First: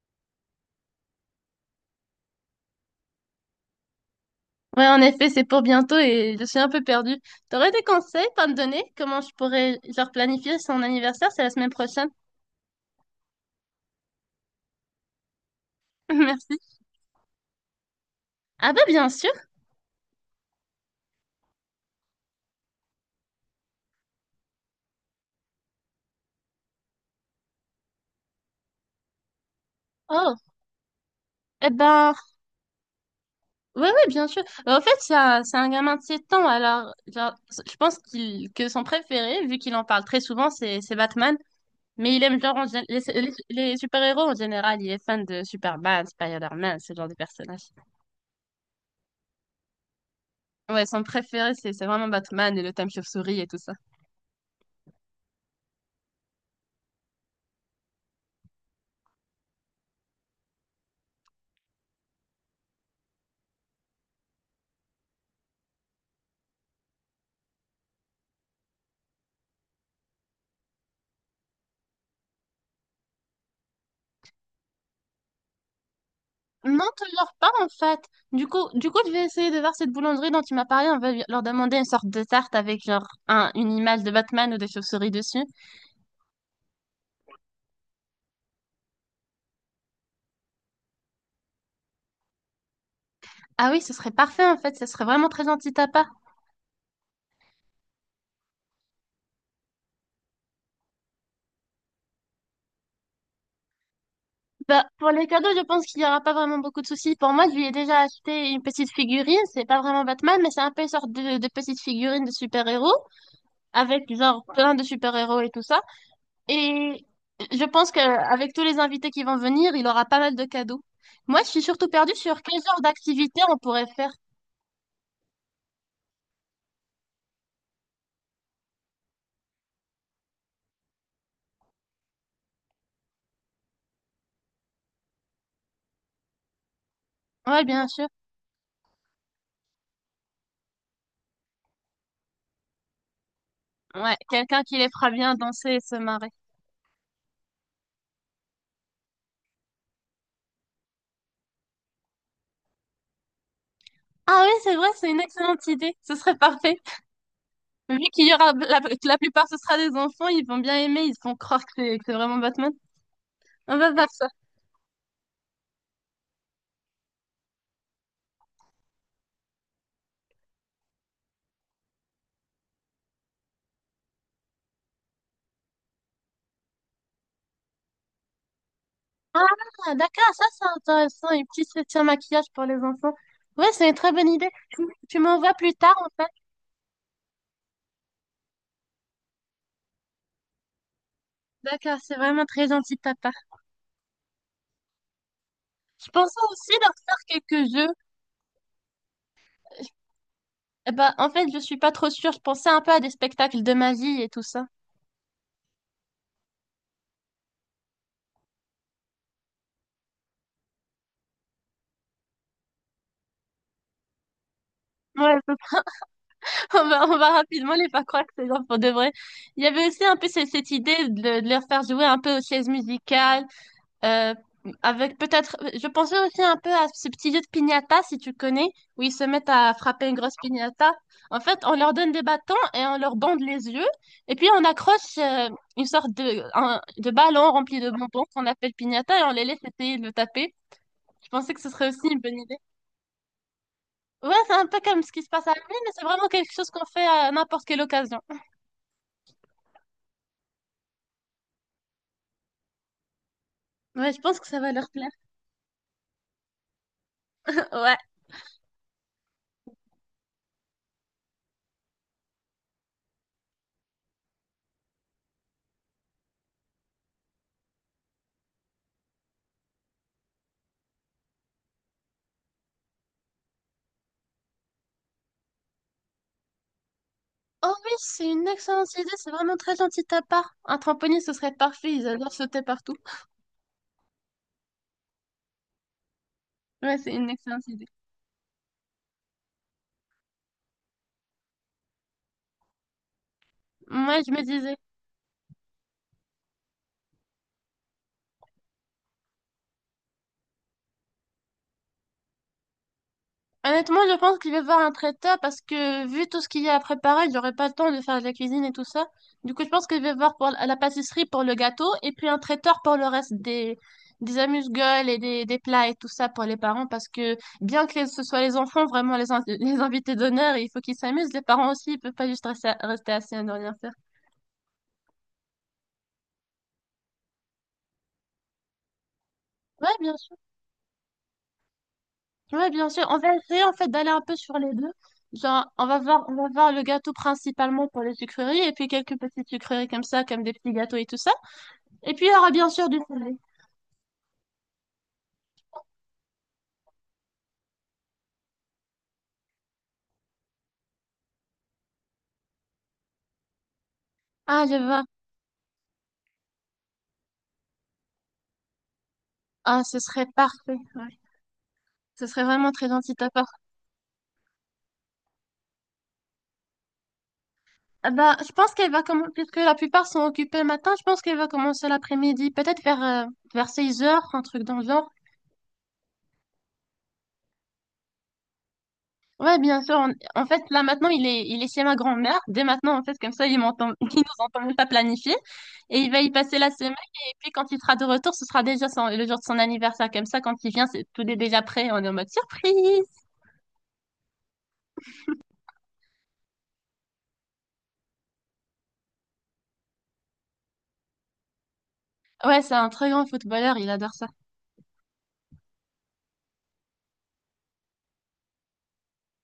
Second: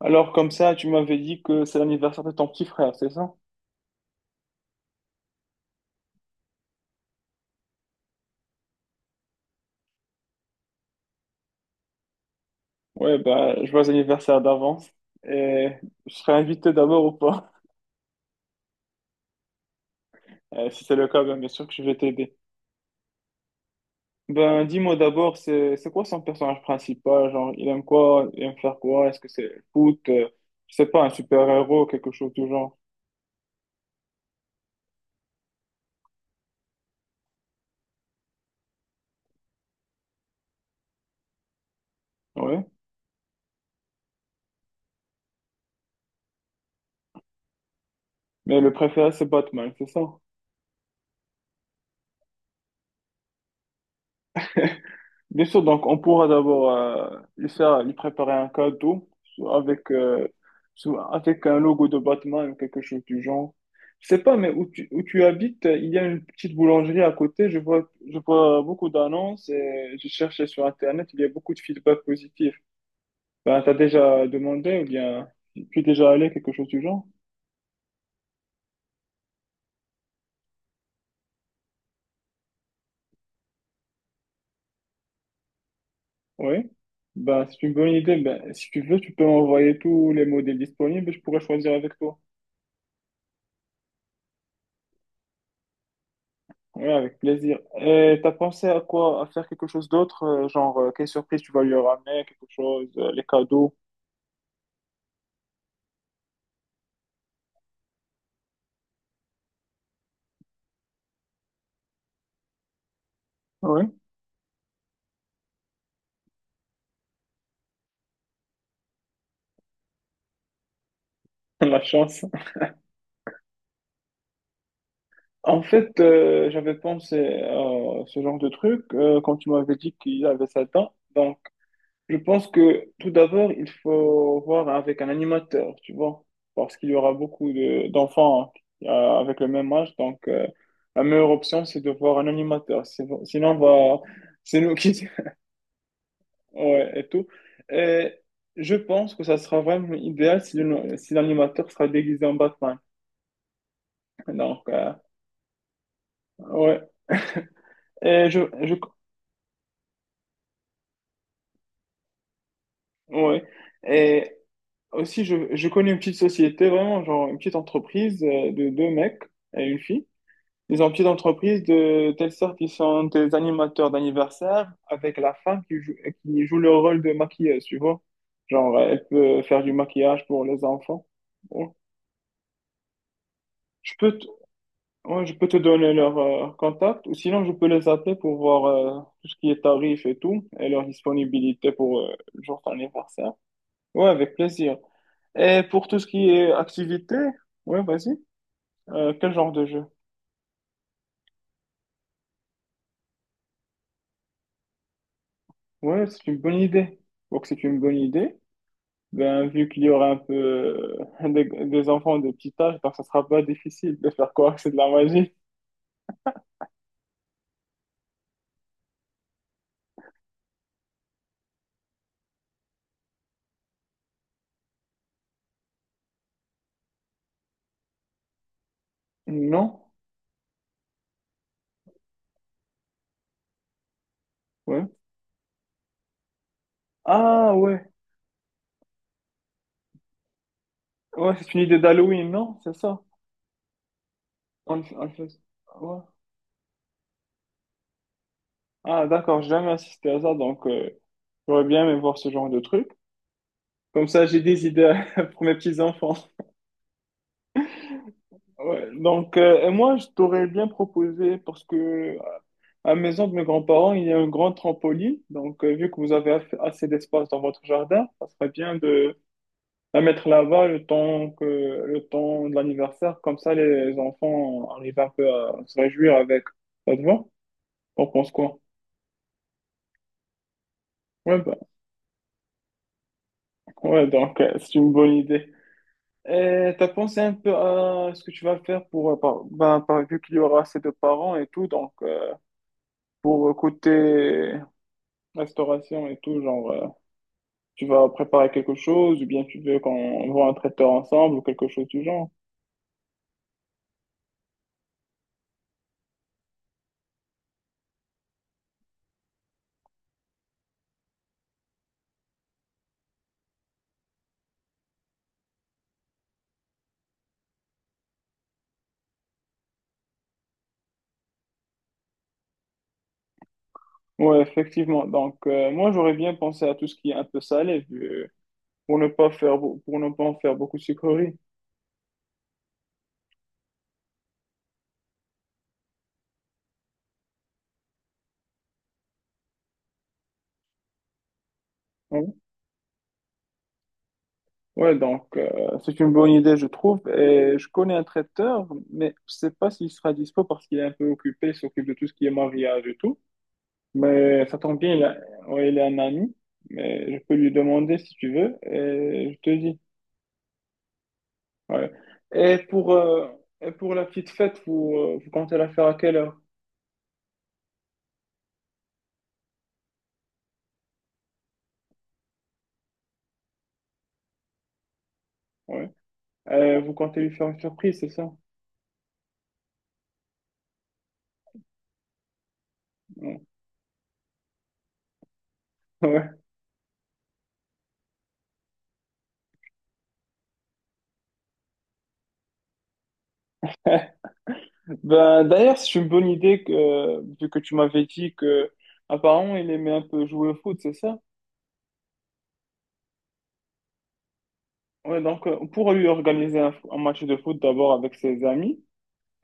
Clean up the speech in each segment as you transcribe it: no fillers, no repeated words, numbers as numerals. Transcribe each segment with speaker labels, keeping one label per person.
Speaker 1: Alors, comme ça, tu m'avais dit que c'est l'anniversaire de ton petit frère, c'est ça?
Speaker 2: Ouais, en effet, c'est pour bientôt et je suis un peu perdue. T'aurais des conseils à me donner? Comment je pourrais, genre, planifier son anniversaire? C'est la semaine prochaine.
Speaker 1: Ouais, je vois l'anniversaire d'avance. Et je serai
Speaker 2: Merci.
Speaker 1: invité d'abord ou pas?
Speaker 2: Ah ben, bien sûr.
Speaker 1: Si c'est le cas, bien sûr que je vais t'aider. Dis-moi d'abord, c'est quoi son personnage principal? Genre, il aime quoi? Il aime faire quoi? Est-ce que c'est le foot?
Speaker 2: Oh,
Speaker 1: Je sais pas, un
Speaker 2: eh
Speaker 1: super-héros, quelque
Speaker 2: ben,
Speaker 1: chose du genre.
Speaker 2: ouais, ouais, bien sûr. En fait, c'est un gamin de 7 ans, alors, genre, je pense que son préféré, vu qu'il en parle très souvent, c'est Batman. Mais il aime, genre,
Speaker 1: Ouais.
Speaker 2: les super-héros en général. Il est fan de Superman, Spider-Man, ce genre de personnages.
Speaker 1: Mais le préféré, c'est Batman, c'est ça?
Speaker 2: Ouais, son préféré, c'est vraiment Batman et le thème chauve-souris et tout ça.
Speaker 1: Bien sûr, donc on pourra d'abord lui faire, lui préparer un cadeau soit avec, euh, soit avec un logo de Batman ou quelque chose du genre. Je sais pas, mais où tu habites, il y a une petite boulangerie à côté. Je vois beaucoup d'annonces et j'ai cherché sur Internet. Il y a beaucoup de feedback positif. Ben, t'as déjà demandé ou bien tu es déjà allé, quelque chose du
Speaker 2: Non,
Speaker 1: genre?
Speaker 2: toujours pas en fait. Du coup, je vais essayer de voir cette boulangerie dont tu m'as parlé. On va leur demander une sorte de tarte avec genre un, une image de Batman ou des chauves-souris dessus.
Speaker 1: Oui. Ben, c'est une bonne idée. Ben, si tu veux, tu peux m'envoyer tous les modèles disponibles et je pourrais choisir avec toi.
Speaker 2: Ah oui, ce serait parfait en fait. Ce serait vraiment très gentil de ta part.
Speaker 1: Oui, avec plaisir. Et t'as pensé à quoi? À faire quelque chose d'autre? Genre, quelle surprise tu vas lui ramener? Quelque chose? Les cadeaux?
Speaker 2: Bah, pour les cadeaux, je pense qu'il n'y aura pas vraiment beaucoup de soucis. Pour moi, je lui ai déjà acheté une petite figurine. C'est pas vraiment Batman, mais c'est un peu une sorte de petite figurine de super-héros
Speaker 1: Oui,
Speaker 2: avec genre plein de super-héros et tout ça. Et je pense qu'avec tous les invités qui vont venir, il aura pas mal de cadeaux. Moi, je suis
Speaker 1: la
Speaker 2: surtout perdue
Speaker 1: chance.
Speaker 2: sur quel genre d'activité on pourrait faire.
Speaker 1: En fait, j'avais pensé à ce genre de truc quand tu m'avais dit qu'il avait 7 ans. Donc, je pense que tout d'abord, il faut voir avec un animateur, tu vois, parce qu'il y aura beaucoup
Speaker 2: Ouais, bien sûr.
Speaker 1: d'enfants euh, avec le même âge. Donc, la meilleure option, c'est de voir un animateur. Sinon,
Speaker 2: Ouais,
Speaker 1: c'est
Speaker 2: quelqu'un
Speaker 1: nous
Speaker 2: qui les
Speaker 1: qui...
Speaker 2: fera bien danser et se marrer.
Speaker 1: Ouais, et tout. Et je pense que ça sera vraiment idéal si si l'animateur sera déguisé en Batman.
Speaker 2: Ah oui,
Speaker 1: Donc,
Speaker 2: c'est vrai, c'est une excellente idée. Ce serait parfait.
Speaker 1: ouais.
Speaker 2: Vu qu'il
Speaker 1: Et
Speaker 2: y
Speaker 1: je,
Speaker 2: aura
Speaker 1: je,
Speaker 2: la, que la plupart ce sera des enfants, ils vont bien aimer, ils se font croire que c'est vraiment Batman.
Speaker 1: ouais.
Speaker 2: On va voir ça.
Speaker 1: Et aussi, je connais une petite société, vraiment, genre une petite entreprise de deux mecs et une fille. Ils ont une petite entreprise de telle sorte qu'ils sont des animateurs d'anniversaire avec la femme qui joue le rôle de maquilleuse, tu vois. Genre, elle peut faire du
Speaker 2: Ah,
Speaker 1: maquillage
Speaker 2: d'accord, ça
Speaker 1: pour les
Speaker 2: c'est
Speaker 1: enfants.
Speaker 2: intéressant. Une petite
Speaker 1: Bon.
Speaker 2: session maquillage pour les enfants. Ouais, c'est
Speaker 1: Je
Speaker 2: une très
Speaker 1: peux, t-
Speaker 2: bonne idée. Tu
Speaker 1: Ouais, je peux
Speaker 2: m'envoies
Speaker 1: te
Speaker 2: plus
Speaker 1: donner
Speaker 2: tard
Speaker 1: leur
Speaker 2: en fait.
Speaker 1: contact ou sinon je peux les appeler pour voir tout ce qui est tarif et tout et leur disponibilité
Speaker 2: D'accord,
Speaker 1: pour
Speaker 2: c'est
Speaker 1: le
Speaker 2: vraiment
Speaker 1: jour
Speaker 2: très
Speaker 1: de
Speaker 2: gentil de ta part.
Speaker 1: d'anniversaire. Ouais, avec plaisir. Et pour tout ce
Speaker 2: Je
Speaker 1: qui
Speaker 2: pensais
Speaker 1: est
Speaker 2: aussi leur
Speaker 1: activité,
Speaker 2: faire quelques
Speaker 1: ouais,
Speaker 2: jeux.
Speaker 1: vas-y. Quel genre de jeu?
Speaker 2: Eh ben, en fait, je suis pas trop sûre. Je pensais un peu à des spectacles de magie et tout ça.
Speaker 1: Ouais, c'est une bonne idée. Donc c'est une bonne idée. Ben, vu qu'il y aura un peu des enfants de petit âge, donc ça sera pas difficile de faire croire que c'est de la
Speaker 2: Ouais,
Speaker 1: magie.
Speaker 2: à peu près. On va rapidement les faire croire que c'est genre pour de vrai. Il y avait aussi un peu cette idée de leur faire jouer un peu aux chaises musicales. Euh, Avec peut-être, je pensais aussi un peu à ce petit jeu de piñata, si tu connais, où ils se mettent
Speaker 1: Non?
Speaker 2: à frapper une grosse piñata. En fait, on leur donne des bâtons et on leur bande les yeux. Et puis, on
Speaker 1: Ouais.
Speaker 2: accroche une sorte de ballon
Speaker 1: Ah
Speaker 2: rempli
Speaker 1: ouais,
Speaker 2: de bonbons qu'on appelle piñata et on les laisse essayer de le taper. Je
Speaker 1: ouais, c'est
Speaker 2: pensais
Speaker 1: une
Speaker 2: que ce
Speaker 1: idée
Speaker 2: serait aussi une
Speaker 1: d'Halloween,
Speaker 2: bonne idée.
Speaker 1: non? C'est ça.
Speaker 2: Ouais, c'est un peu comme
Speaker 1: On
Speaker 2: ce qui
Speaker 1: fait...
Speaker 2: se passe à la main, mais
Speaker 1: ouais.
Speaker 2: c'est vraiment quelque chose qu'on fait à n'importe quelle occasion.
Speaker 1: Ah, d'accord, j'ai jamais assisté à ça, donc j'aurais bien aimé voir ce genre de truc. Comme
Speaker 2: Ouais, je
Speaker 1: ça,
Speaker 2: pense
Speaker 1: j'ai
Speaker 2: que ça
Speaker 1: des
Speaker 2: va leur
Speaker 1: idées
Speaker 2: plaire.
Speaker 1: pour mes petits-enfants.
Speaker 2: Ouais.
Speaker 1: Ouais, donc, et moi, je t'aurais bien proposé, parce que à la maison de mes grands-parents, il y a un grand trampoline. Donc, vu que vous avez assez d'espace dans votre jardin, ça serait bien de la mettre là-bas le temps de l'anniversaire. Comme ça, les enfants arrivent un peu à se réjouir avec. Ça te va?
Speaker 2: Oh oui,
Speaker 1: On
Speaker 2: c'est
Speaker 1: pense
Speaker 2: une
Speaker 1: quoi?
Speaker 2: excellente idée, c'est vraiment très gentil de ta part. Un trampoline, ce
Speaker 1: Ouais,
Speaker 2: serait parfait, ils adorent sauter partout.
Speaker 1: ouais, donc, c'est une bonne idée. Et t'as
Speaker 2: Ouais, c'est
Speaker 1: pensé
Speaker 2: une
Speaker 1: un peu
Speaker 2: excellente idée.
Speaker 1: à ce que tu vas faire pour, vu qu'il y aura assez de parents et tout, donc pour
Speaker 2: Moi, je me
Speaker 1: côté
Speaker 2: disais.
Speaker 1: restauration et tout, genre, tu vas préparer quelque chose ou bien tu veux qu'on voit un traiteur ensemble ou quelque chose du genre.
Speaker 2: Honnêtement, je pense qu'il va voir un traiteur parce que vu tout ce qu'il y a à préparer, j'aurai pas le temps de faire de la cuisine et tout ça. Du coup, je pense que je vais voir pour la pâtisserie pour le gâteau et puis un traiteur pour le reste des amuse-gueules et des plats et tout ça pour les parents parce que bien que ce soit les enfants vraiment les invités d'honneur, il faut qu'ils s'amusent. Les parents aussi, ils peuvent pas juste rester assis à ne rien faire.
Speaker 1: Ouais, effectivement. Donc, moi, j'aurais bien pensé à tout ce qui est un peu salé, pour ne pas
Speaker 2: Ouais,
Speaker 1: pour ne
Speaker 2: bien
Speaker 1: pas en
Speaker 2: sûr.
Speaker 1: faire beaucoup de sucreries.
Speaker 2: Ouais, bien sûr. On va essayer en fait d'aller un peu sur les deux. Genre, on va voir le gâteau principalement pour les sucreries et puis quelques petites sucreries comme ça, comme des petits gâteaux et tout ça. Et puis il y aura bien sûr du salé.
Speaker 1: Ouais, donc c'est une bonne idée, je trouve. Et je connais un traiteur, mais je sais pas s'il sera dispo parce qu'il est un peu occupé, il s'occupe de tout ce qui est mariage et tout. Mais ça
Speaker 2: Ah, je
Speaker 1: tombe bien, il
Speaker 2: vois.
Speaker 1: a, Ouais, il a un ami. Mais je peux lui demander si tu veux et je te dis.
Speaker 2: Ah, ce serait parfait. Ouais.
Speaker 1: Ouais.
Speaker 2: Ce serait
Speaker 1: Et
Speaker 2: vraiment très
Speaker 1: pour,
Speaker 2: gentil de
Speaker 1: euh,
Speaker 2: ta part.
Speaker 1: et pour la petite fête, vous comptez la faire à quelle heure?
Speaker 2: Ah bah, je pense qu'elle va commencer, puisque la plupart sont occupés le matin, je pense qu'elle va commencer l'après-midi, peut-être vers 16 heures, un truc dans le genre.
Speaker 1: Ouais. Vous comptez lui faire une surprise, c'est ça?
Speaker 2: Ouais, bien sûr. En fait, là maintenant, il est chez ma grand-mère. Dès maintenant, en fait, comme
Speaker 1: Ouais.
Speaker 2: ça, il m'entend, il nous entend même pas planifier. Et il va y
Speaker 1: Ouais.
Speaker 2: passer la semaine. Et puis, quand il sera de retour, ce sera déjà le jour de son anniversaire. Comme ça, quand il vient, c'est tout est déjà prêt. On est en mode surprise.
Speaker 1: Ben, d'ailleurs, c'est une bonne idée que, vu que tu m'avais dit que apparemment il aimait un peu jouer au foot, c'est ça?
Speaker 2: Ouais, c'est un très grand footballeur. Il adore ça.
Speaker 1: Ouais, donc, pour lui organiser un match de foot d'abord avec ses amis.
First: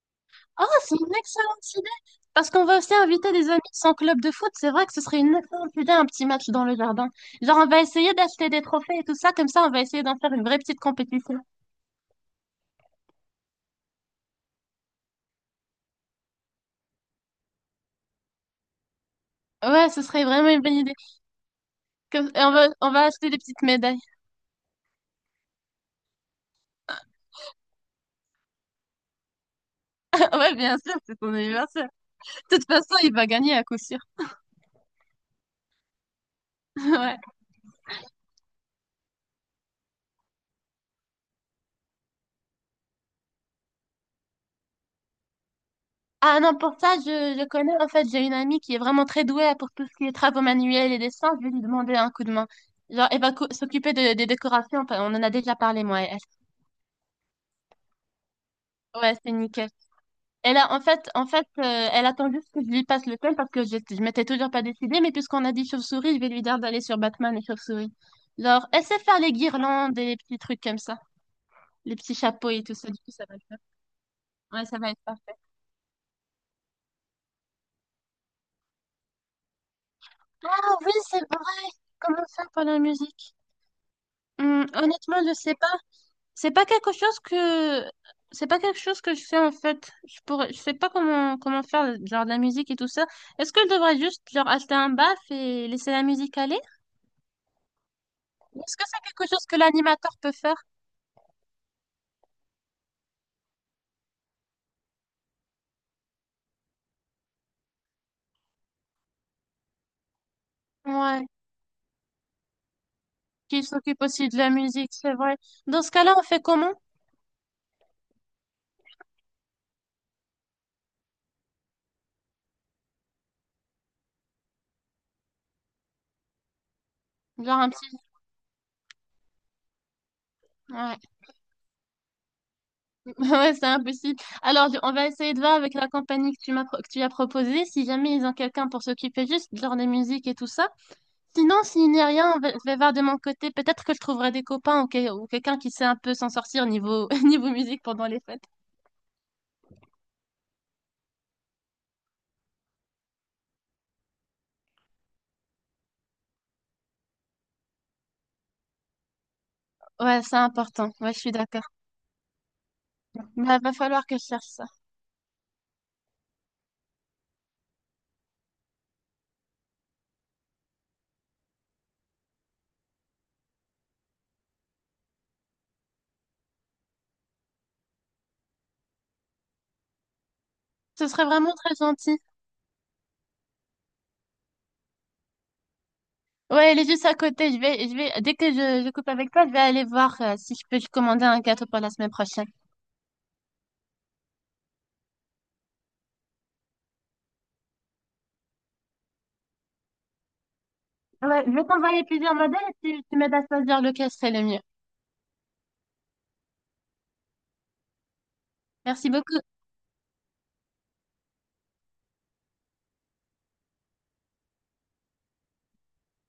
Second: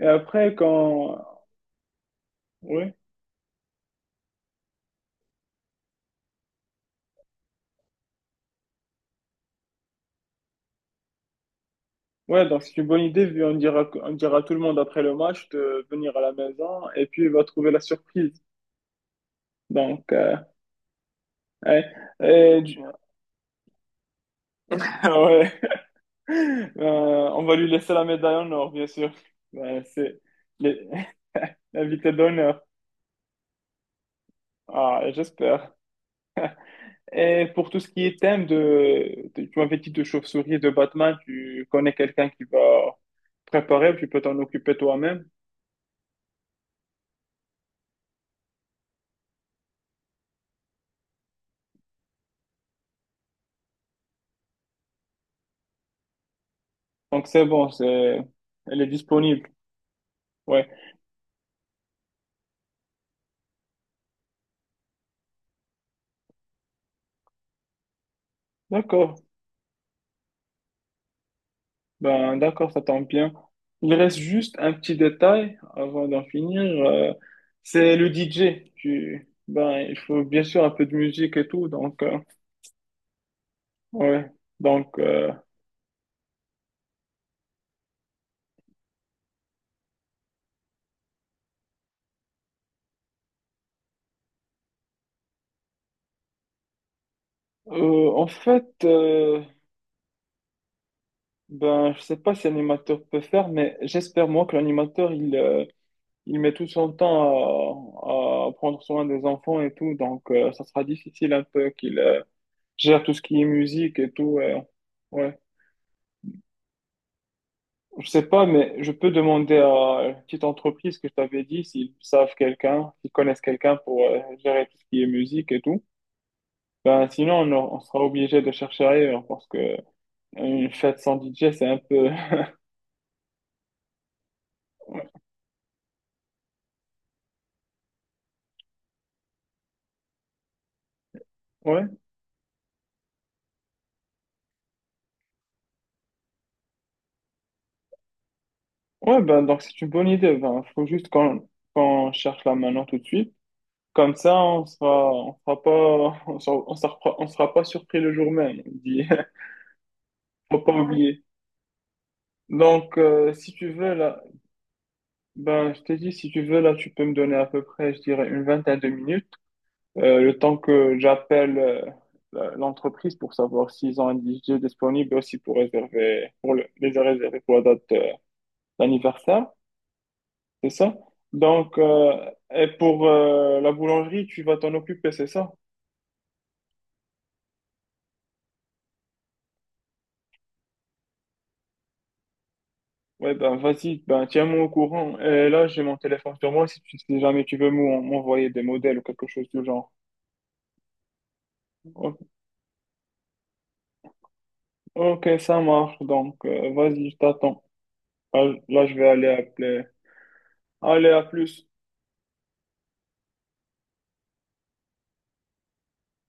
Speaker 1: Et après,
Speaker 2: Oh, c'est une
Speaker 1: quand.
Speaker 2: excellente idée. Parce qu'on va aussi
Speaker 1: Ouais,
Speaker 2: inviter des amis de son club de foot. C'est vrai que ce serait une excellente idée, un petit match dans le jardin. Genre, on va essayer d'acheter des trophées et tout ça. Comme ça, on va essayer d'en faire une vraie petite compétition.
Speaker 1: ouais, donc c'est une bonne idée, vu on dira à tout le monde après le match de venir à la maison et puis il va trouver la surprise.
Speaker 2: Ouais, ce
Speaker 1: Donc,
Speaker 2: serait vraiment une bonne idée.
Speaker 1: ouais.
Speaker 2: Comme- et on
Speaker 1: Et
Speaker 2: va,
Speaker 1: du-
Speaker 2: on va acheter des petites médailles.
Speaker 1: ouais. On va lui laisser la médaille en or, bien sûr. Ouais, c'est
Speaker 2: Ouais, bien
Speaker 1: les-
Speaker 2: sûr, c'est ton anniversaire.
Speaker 1: l'invité
Speaker 2: De
Speaker 1: d'honneur.
Speaker 2: toute façon, il va gagner à coup sûr.
Speaker 1: Ah, j'espère.
Speaker 2: Ouais.
Speaker 1: Et pour tout ce qui est thème de tu m'avais dit de chauve-souris et de Batman, tu connais quelqu'un qui va préparer, tu peux t'en occuper toi-même.
Speaker 2: Ah non, pour ça, je connais. En fait, j'ai une amie qui est vraiment très douée pour tout ce qui est travaux manuels et dessins. Je vais lui demander un coup de main. Genre, elle va s'occuper des décorations. Enfin, on en a déjà parlé, moi et elle.
Speaker 1: Donc c'est bon, elle est
Speaker 2: Ouais, c'est
Speaker 1: disponible.
Speaker 2: nickel. Et
Speaker 1: Ouais,
Speaker 2: là, en fait, elle attend juste que je lui passe le thème parce que je m'étais toujours pas décidée. Mais puisqu'on a dit chauve-souris, je vais lui dire d'aller sur Batman et chauve-souris. Genre, elle sait faire
Speaker 1: d'accord.
Speaker 2: les guirlandes et les petits trucs comme ça, les petits
Speaker 1: Ben
Speaker 2: chapeaux et
Speaker 1: d'accord,
Speaker 2: tout
Speaker 1: ça
Speaker 2: ça. Du
Speaker 1: tombe
Speaker 2: coup, ça
Speaker 1: bien.
Speaker 2: va.
Speaker 1: Il reste juste
Speaker 2: Ouais,
Speaker 1: un
Speaker 2: ça va
Speaker 1: petit
Speaker 2: être parfait.
Speaker 1: détail avant d'en finir. C'est le DJ. Ben il faut bien sûr un
Speaker 2: Ah
Speaker 1: peu
Speaker 2: oui,
Speaker 1: de
Speaker 2: c'est
Speaker 1: musique et tout.
Speaker 2: vrai.
Speaker 1: Donc
Speaker 2: Comment ça pour la musique?
Speaker 1: ouais. Donc
Speaker 2: Honnêtement, je sais pas. C'est pas quelque chose que c'est pas quelque chose que je fais en fait. Je pourrais je sais pas comment faire genre de la musique et tout ça. Est-ce que je devrais juste genre acheter un baff et laisser la musique aller?
Speaker 1: en
Speaker 2: Ou
Speaker 1: fait.
Speaker 2: est-ce que c'est quelque chose que l'animateur peut faire?
Speaker 1: Ben, je sais pas si l'animateur peut faire, mais j'espère moi que l'animateur il met tout son temps à prendre soin des enfants et tout, donc ça sera
Speaker 2: Ouais,
Speaker 1: difficile un peu qu'il gère tout ce qui est
Speaker 2: qui
Speaker 1: musique
Speaker 2: s'occupe
Speaker 1: et
Speaker 2: aussi de
Speaker 1: tout.
Speaker 2: la musique, c'est
Speaker 1: Ouais,
Speaker 2: vrai. Dans ce cas-là, on fait comment?
Speaker 1: je sais pas, mais je peux demander à une petite entreprise que je t'avais dit s'ils savent quelqu'un, s'ils connaissent quelqu'un pour gérer tout ce qui est musique et tout. Ben sinon
Speaker 2: Genre un
Speaker 1: on, on
Speaker 2: petit
Speaker 1: sera obligé de chercher ailleurs parce que une fête
Speaker 2: ouais.
Speaker 1: sans DJ c'est un peu
Speaker 2: Ouais, c'est impossible. Alors, on va essayer de voir avec la compagnie que que tu as proposée, si jamais ils ont quelqu'un pour s'occuper juste genre des musiques et tout ça. Sinon,
Speaker 1: ouais.
Speaker 2: s'il n'y a rien, je vais voir de mon côté. Peut-être que je trouverai des copains ou, ou quelqu'un qui sait un peu s'en sortir niveau, niveau musique pendant les fêtes.
Speaker 1: Ouais, ben, donc c'est une bonne idée. Ben, faut juste qu'on cherche là maintenant tout de suite. Comme ça, on sera pas, on sera pas surpris le jour même. On dit.
Speaker 2: Ouais, c'est
Speaker 1: Faut pas
Speaker 2: important. Ouais, je
Speaker 1: oublier.
Speaker 2: suis d'accord.
Speaker 1: Donc, si
Speaker 2: Mais
Speaker 1: tu
Speaker 2: va
Speaker 1: veux,
Speaker 2: falloir que
Speaker 1: là,
Speaker 2: je cherche ça.
Speaker 1: ben, je t'ai dit, si tu veux, là, tu peux me donner à peu près, je dirais, une vingtaine de minutes, le temps que j'appelle, l'entreprise pour savoir s'ils ont un DJ disponible et aussi pour réserver, pour les réserver pour la date, d'anniversaire. C'est ça?
Speaker 2: Ce serait vraiment très
Speaker 1: Donc,
Speaker 2: gentil.
Speaker 1: et pour la boulangerie, tu vas t'en occuper, c'est ça?
Speaker 2: Ouais, elle est juste à côté. Je vais, dès que je coupe avec toi, je vais aller voir si je peux commander un gâteau pour la semaine prochaine.
Speaker 1: Ouais, ben vas-y, ben tiens-moi au courant. Et là, j'ai mon téléphone sur moi si jamais tu veux m'envoyer des modèles ou quelque chose du genre.
Speaker 2: Ouais, je vais t'envoyer
Speaker 1: O-
Speaker 2: plusieurs modèles et tu m'aides à choisir lequel serait le mieux.
Speaker 1: Ok, ça marche, donc vas-y, je t'attends. Ah, là, je vais
Speaker 2: Merci
Speaker 1: aller
Speaker 2: beaucoup.
Speaker 1: appeler. Allez, à plus.